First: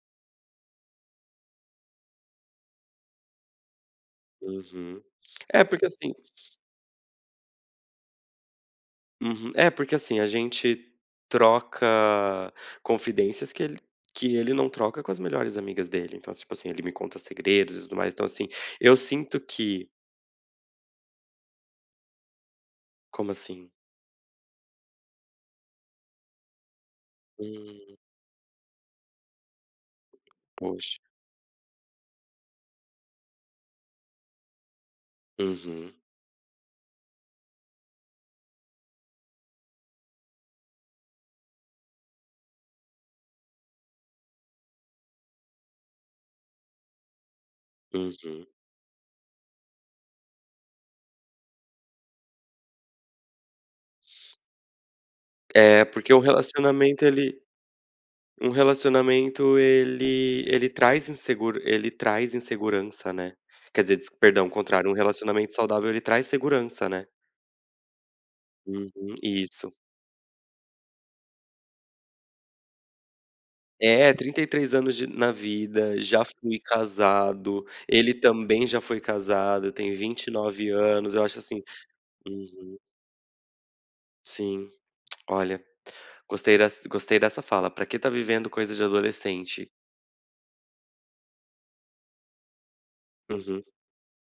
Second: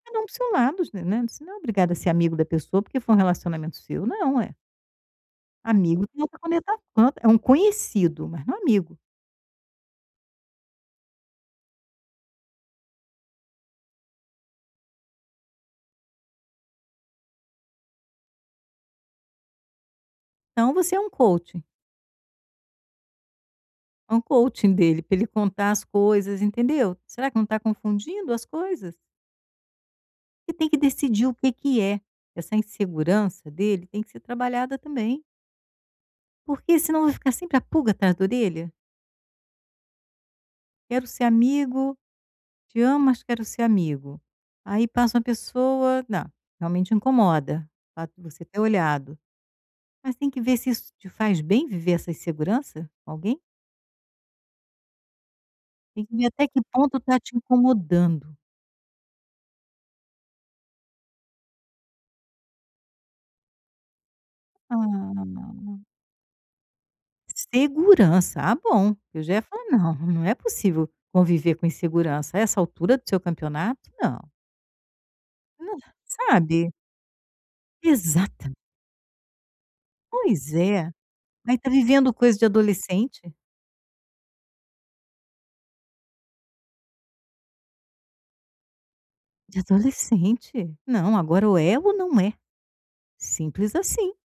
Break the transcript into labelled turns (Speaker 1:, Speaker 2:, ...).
Speaker 1: Cada um para o seu lado, [unintelligible] né, você não é obrigada a ser amigo da pessoa, porque foi um relacionamento seu, não ué.
Speaker 2: Uhum. É porque,
Speaker 1: Amigo
Speaker 2: assim
Speaker 1: tem outra conotação. É, um conhecido, mas não amigo.
Speaker 2: Uhum, é porque, assim, a gente troca, confidências que ele que ele não troca com as melhores amigas dele, então, tipo assim, ele me conta segredos e tudo mais, então, assim, eu sinto que
Speaker 1: Então, você é um coaching.
Speaker 2: Como assim?
Speaker 1: É um coaching dele, pra ele contar as coisas, entendeu? Será, que não tá
Speaker 2: Hum.
Speaker 1: confundindo as coisas? E tem que
Speaker 2: Pois.
Speaker 1: decidir o que que é. Essa insegurança dele, tem que ser trabalhada também
Speaker 2: Uhum.
Speaker 1: porque, senão, vai ficar sempre a pulga atrás da orelha "quero ser amigo. Te amo, mas quero ser amigo". Aí passa uma pessoa Não, realmente incomoda, fato de você
Speaker 2: Uhum.
Speaker 1: ter olhado. Mas tem que ver se isso te faz bem viver essa insegurança, com alguém?
Speaker 2: É,
Speaker 1: Tem
Speaker 2: porque
Speaker 1: que
Speaker 2: o
Speaker 1: ver até que ponto
Speaker 2: relacionamento
Speaker 1: tá te
Speaker 2: ele
Speaker 1: incomodando.
Speaker 2: um relacionamento ele ele traz inseguro ele traz insegurança, né? Quer dizer, descu perdão, o contrário. Um relacionamento
Speaker 1: Ah.
Speaker 2: saudável ele traz segurança, né.
Speaker 1: Segurança, ah bom!
Speaker 2: Uhum,
Speaker 1: Eu já ia falar:
Speaker 2: isso.
Speaker 1: "Não, não é possível, conviver com insegurança, a essa altura do seu campeonato.
Speaker 2: É,
Speaker 1: Não!"
Speaker 2: 33 anos de na vida, já fui
Speaker 1: Sabe?
Speaker 2: casado, ele
Speaker 1: Exata
Speaker 2: também já foi casado, tem vinte e
Speaker 1: Pois
Speaker 2: nove
Speaker 1: é.
Speaker 2: anos, acho,
Speaker 1: Vai
Speaker 2: assim
Speaker 1: tá vivendo coisa de
Speaker 2: Uhum.
Speaker 1: adolescente?
Speaker 2: Sim, olha, gostei des gostei dessa fala: "Pra que tá vivendo coisas de
Speaker 1: De
Speaker 2: adolescente?".
Speaker 1: adolescente? Não agora o ego não é
Speaker 2: Uhum.
Speaker 1: Simples, assim.